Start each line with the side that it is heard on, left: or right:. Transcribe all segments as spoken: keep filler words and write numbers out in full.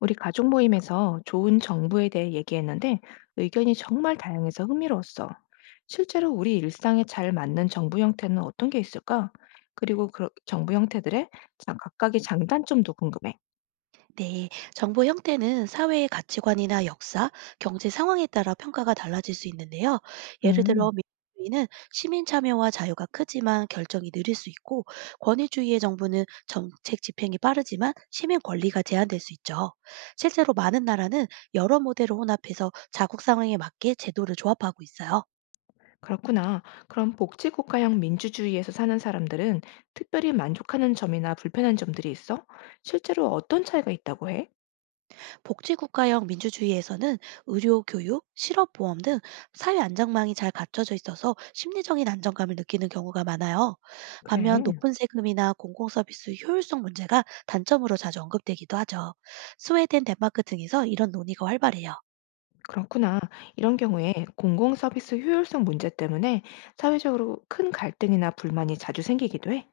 left: 우리 가족 모임에서 좋은 정부에 대해 얘기했는데 의견이 정말 다양해서 흥미로웠어. 실제로 우리 일상에 잘 맞는 정부 형태는 어떤 게 있을까? 그리고 그 정부 형태들의 자- 각각의 장단점도 궁금해.
right: 네, 정보 형태는 사회의 가치관이나 역사, 경제 상황에 따라 평가가 달라질 수 있는데요. 예를 들어
left: 음,
right: 민주주의는 시민 참여와 자유가 크지만 결정이 느릴 수 있고 권위주의의 정부는 정책 집행이 빠르지만 시민 권리가 제한될 수 있죠. 실제로 많은 나라는 여러 모델을 혼합해서 자국 상황에 맞게 제도를 조합하고 있어요.
left: 그렇구나. 그럼 복지국가형 민주주의에서 사는 사람들은 특별히 만족하는 점이나 불편한 점들이 있어? 실제로 어떤 차이가 있다고 해?
right: 복지국가형 민주주의에서는 의료, 교육, 실업보험 등 사회 안전망이 잘 갖춰져 있어서 심리적인 안정감을 느끼는 경우가 많아요. 반면
left: 그래.
right: 높은 세금이나 공공서비스 효율성 문제가 단점으로 자주 언급되기도 하죠. 스웨덴, 덴마크 등에서 이런 논의가 활발해요.
left: 그렇구나. 이런 경우에 공공 서비스 효율성 문제 때문에 사회적으로 큰 갈등이나 불만이 자주 생기기도 해.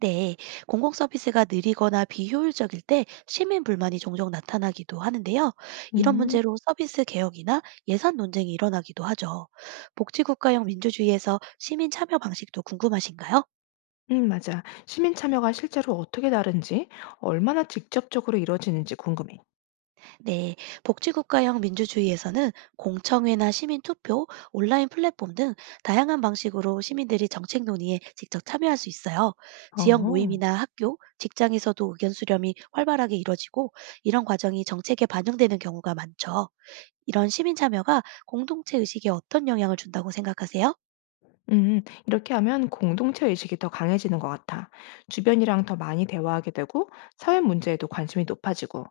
right: 네, 공공 서비스가 느리거나 비효율적일 때 시민 불만이 종종 나타나기도 하는데요. 이런
left: 음,
right: 문제로 서비스 개혁이나 예산 논쟁이 일어나기도 하죠. 복지국가형 민주주의에서 시민 참여 방식도 궁금하신가요?
left: 음, 맞아. 시민 참여가 실제로 어떻게 다른지, 얼마나 직접적으로 이루어지는지 궁금해.
right: 네, 복지국가형 민주주의에서는 공청회나 시민투표, 온라인 플랫폼 등 다양한 방식으로 시민들이 정책 논의에 직접 참여할 수 있어요. 지역
left: 어.
right: 모임이나 학교, 직장에서도 의견 수렴이 활발하게 이뤄지고 이런 과정이 정책에 반영되는 경우가 많죠. 이런 시민 참여가 공동체 의식에 어떤 영향을 준다고 생각하세요?
left: 음, 이렇게 하면 공동체 의식이 더 강해지는 것 같아. 주변이랑 더 많이 대화하게 되고, 사회 문제에도 관심이 높아지고.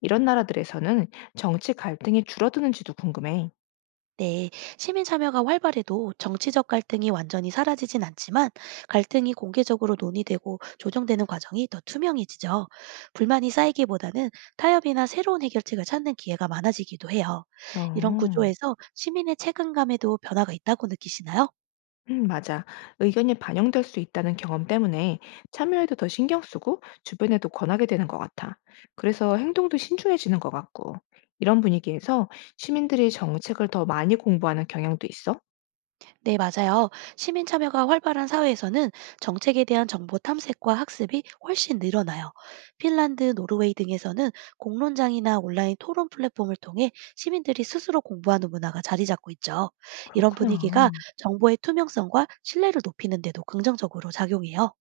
left: 이런 나라들에서는 정치 갈등이 줄어드는지도 궁금해.
right: 네, 시민 참여가 활발해도 정치적 갈등이 완전히 사라지진 않지만 갈등이 공개적으로 논의되고 조정되는 과정이 더 투명해지죠. 불만이 쌓이기보다는 타협이나 새로운 해결책을 찾는 기회가 많아지기도 해요. 이런
left: 어.
right: 구조에서 시민의 책임감에도 변화가 있다고 느끼시나요?
left: 음, 맞아. 의견이 반영될 수 있다는 경험 때문에 참여에도 더 신경 쓰고 주변에도 권하게 되는 것 같아. 그래서 행동도 신중해지는 것 같고. 이런 분위기에서 시민들이 정책을 더 많이 공부하는 경향도 있어?
right: 네, 맞아요. 시민 참여가 활발한 사회에서는 정책에 대한 정보 탐색과 학습이 훨씬 늘어나요. 핀란드, 노르웨이 등에서는 공론장이나 온라인 토론 플랫폼을 통해 시민들이 스스로 공부하는 문화가 자리 잡고 있죠. 이런 분위기가
left: 그렇구나.
right: 정보의 투명성과 신뢰를 높이는 데도 긍정적으로 작용해요.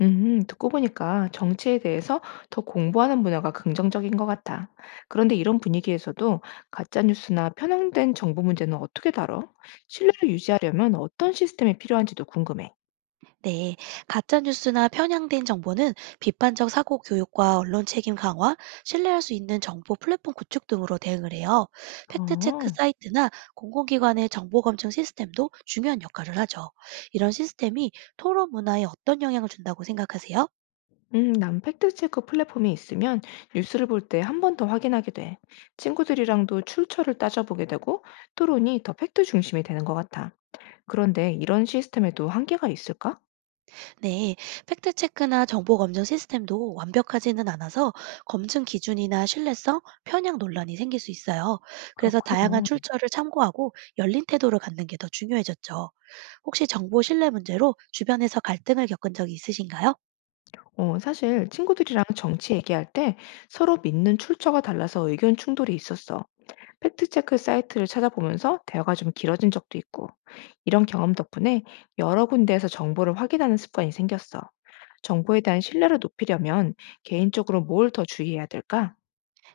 left: 음, 듣고 보니까 정치에 대해서 더 공부하는 문화가 긍정적인 것 같아. 그런데 이런 분위기에서도 가짜뉴스나 편향된 정보 문제는 어떻게 다뤄? 신뢰를 유지하려면 어떤 시스템이 필요한지도 궁금해.
right: 네, 가짜뉴스나 편향된 정보는 비판적 사고 교육과 언론 책임 강화, 신뢰할 수 있는 정보 플랫폼 구축 등으로 대응을 해요.
left: 어.
right: 팩트체크 사이트나 공공기관의 정보 검증 시스템도 중요한 역할을 하죠. 이런 시스템이 토론 문화에 어떤 영향을 준다고 생각하세요?
left: 음, 난 팩트체크 플랫폼이 있으면 뉴스를 볼 때 한 번 더 확인하게 돼. 친구들이랑도 출처를 따져보게 되고 토론이 더 팩트 중심이 되는 것 같아. 그런데 이런 시스템에도 한계가 있을까?
right: 네, 팩트체크나 정보 검증 시스템도 완벽하지는 않아서 검증 기준이나 신뢰성, 편향 논란이 생길 수 있어요. 그래서 다양한
left: 그렇구나.
right: 출처를 참고하고 열린 태도를 갖는 게 더 중요해졌죠. 혹시 정보 신뢰 문제로 주변에서 갈등을 겪은 적이 있으신가요?
left: 어, 사실 친구들이랑 정치 얘기할 때 서로 믿는 출처가 달라서 의견 충돌이 있었어. 팩트체크 사이트를 찾아보면서 대화가 좀 길어진 적도 있고, 이런 경험 덕분에 여러 군데에서 정보를 확인하는 습관이 생겼어. 정보에 대한 신뢰를 높이려면 개인적으로 뭘 더 주의해야 될까?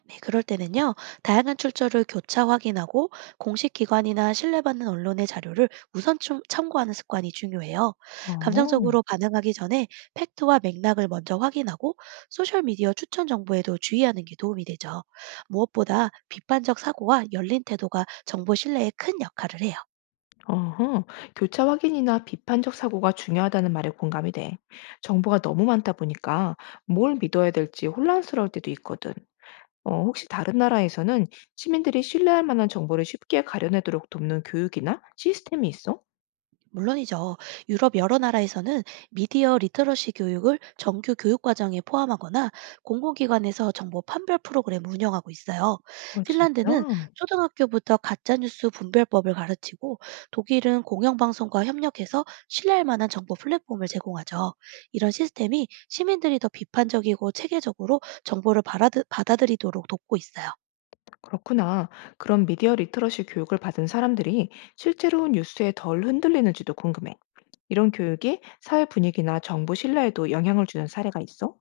right: 네, 그럴 때는요, 다양한 출처를 교차 확인하고 공식 기관이나 신뢰받는 언론의 자료를 우선 참- 참고하는 습관이 중요해요.
left: 어,
right: 감정적으로 반응하기 전에 팩트와 맥락을 먼저 확인하고 소셜미디어 추천 정보에도 주의하는 게 도움이 되죠. 무엇보다 비판적 사고와 열린 태도가 정보 신뢰에 큰 역할을 해요.
left: 어허. 교차 확인이나 비판적 사고가 중요하다는 말에 공감이 돼. 정보가 너무 많다 보니까 뭘 믿어야 될지 혼란스러울 때도 있거든. 어, 혹시 다른 나라에서는 시민들이 신뢰할 만한 정보를 쉽게 가려내도록 돕는 교육이나 시스템이 있어?
right: 물론이죠. 유럽 여러 나라에서는 미디어 리터러시 교육을 정규 교육 과정에 포함하거나 공공기관에서 정보 판별 프로그램을 운영하고 있어요.
left: 어,
right: 핀란드는
left: 진짜?
right: 초등학교부터 가짜뉴스 분별법을 가르치고 독일은 공영방송과 협력해서 신뢰할 만한 정보 플랫폼을 제공하죠. 이런 시스템이 시민들이 더 비판적이고 체계적으로 정보를 받아들- 받아들이도록 돕고 있어요.
left: 그렇구나. 그런 미디어 리터러시 교육을 받은 사람들이 실제로 뉴스에 덜 흔들리는지도 궁금해. 이런 교육이 사회 분위기나 정부 신뢰에도 영향을 주는 사례가 있어?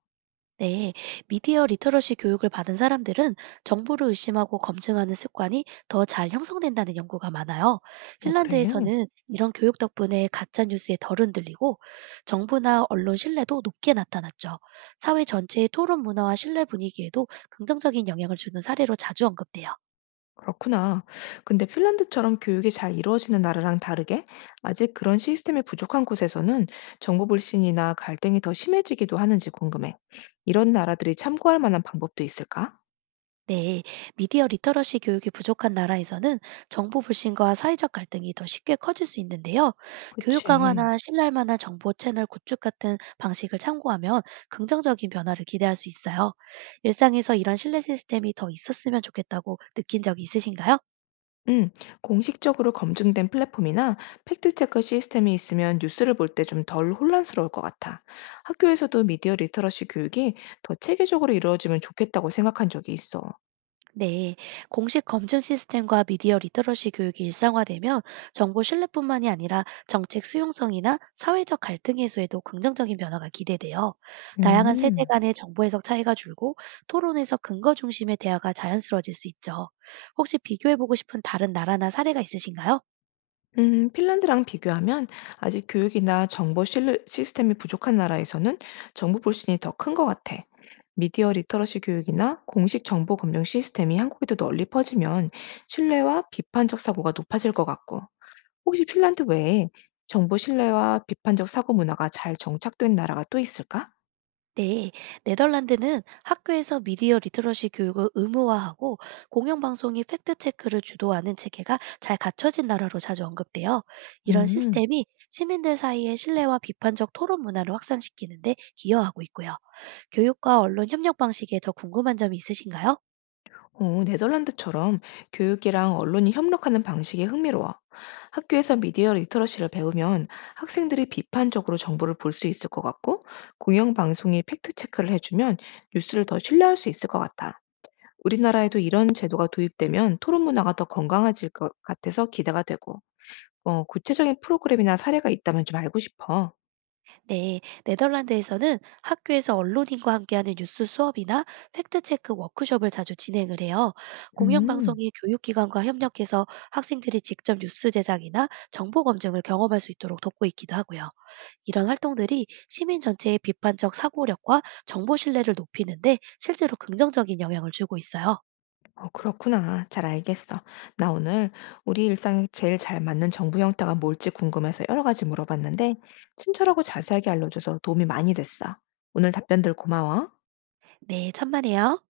right: 네, 미디어 리터러시 교육을 받은 사람들은 정보를 의심하고 검증하는 습관이 더 잘 형성된다는 연구가 많아요.
left: 어, 그래.
right: 핀란드에서는 이런 교육 덕분에 가짜 뉴스에 덜 흔들리고 정부나 언론 신뢰도 높게 나타났죠. 사회 전체의 토론 문화와 신뢰 분위기에도 긍정적인 영향을 주는 사례로 자주 언급돼요.
left: 그렇구나. 근데 핀란드처럼 교육이 잘 이루어지는 나라랑 다르게 아직 그런 시스템이 부족한 곳에서는 정보 불신이나 갈등이 더 심해지기도 하는지 궁금해. 이런 나라들이 참고할 만한 방법도 있을까?
right: 네, 미디어 리터러시 교육이 부족한 나라에서는 정보 불신과 사회적 갈등이 더 쉽게 커질 수 있는데요. 교육
left: 그치.
right: 강화나 신뢰할 만한 정보 채널 구축 같은 방식을 참고하면 긍정적인 변화를 기대할 수 있어요. 일상에서 이런 신뢰 시스템이 더 있었으면 좋겠다고 느낀 적이 있으신가요?
left: 음, 공식적으로 검증된 플랫폼이나 팩트체크 시스템이 있으면 뉴스를 볼 때 좀 덜 혼란스러울 것 같아. 학교에서도 미디어 리터러시 교육이 더 체계적으로 이루어지면 좋겠다고 생각한 적이 있어.
right: 네, 공식 검증 시스템과 미디어 리터러시 교육이 일상화되면 정보 신뢰뿐만이 아니라 정책 수용성이나 사회적 갈등 해소에도 긍정적인 변화가 기대돼요. 다양한 세대
left: 음,
right: 간의 정보 해석 차이가 줄고 토론에서 근거 중심의 대화가 자연스러워질 수 있죠. 혹시 비교해보고 싶은 다른 나라나 사례가 있으신가요?
left: 음, 핀란드랑 비교하면 아직 교육이나 정보 실 시스템이 부족한 나라에서는 정부 불신이 더 큰 것 같아. 미디어 리터러시 교육이나 공식 정보 검증 시스템이 한국에도 널리 퍼지면 신뢰와 비판적 사고가 높아질 것 같고. 혹시 핀란드 외에 정보 신뢰와 비판적 사고 문화가 잘 정착된 나라가 또 있을까?
right: 네, 네덜란드는 학교에서 미디어 리터러시 교육을 의무화하고 공영방송이 팩트체크를 주도하는 체계가 잘 갖춰진 나라로 자주 언급돼요. 이런
left: 음,
right: 시스템이 시민들 사이의 신뢰와 비판적 토론 문화를 확산시키는데 기여하고 있고요. 교육과 언론 협력 방식에 더 궁금한 점이 있으신가요?
left: 어, 네덜란드처럼 교육이랑 언론이 협력하는 방식이 흥미로워. 학교에서 미디어 리터러시를 배우면 학생들이 비판적으로 정보를 볼 수 있을 것 같고, 공영방송이 팩트체크를 해주면 뉴스를 더 신뢰할 수 있을 것 같아. 우리나라에도 이런 제도가 도입되면 토론 문화가 더 건강해질 것 같아서 기대가 되고, 어, 구체적인 프로그램이나 사례가 있다면 좀 알고 싶어.
right: 네, 네덜란드에서는 학교에서 언론인과 함께하는 뉴스 수업이나 팩트체크 워크숍을 자주 진행을 해요.
left: 음.
right: 공영방송이 교육기관과 협력해서 학생들이 직접 뉴스 제작이나 정보 검증을 경험할 수 있도록 돕고 있기도 하고요. 이런 활동들이 시민 전체의 비판적 사고력과 정보 신뢰를 높이는데 실제로 긍정적인 영향을 주고 있어요.
left: 어, 그렇구나. 잘 알겠어. 나 오늘 우리 일상에 제일 잘 맞는 정부 형태가 뭘지 궁금해서 여러 가지 물어봤는데, 친절하고 자세하게 알려줘서 도움이 많이 됐어. 오늘 답변들 고마워.
right: 네, 천만에요.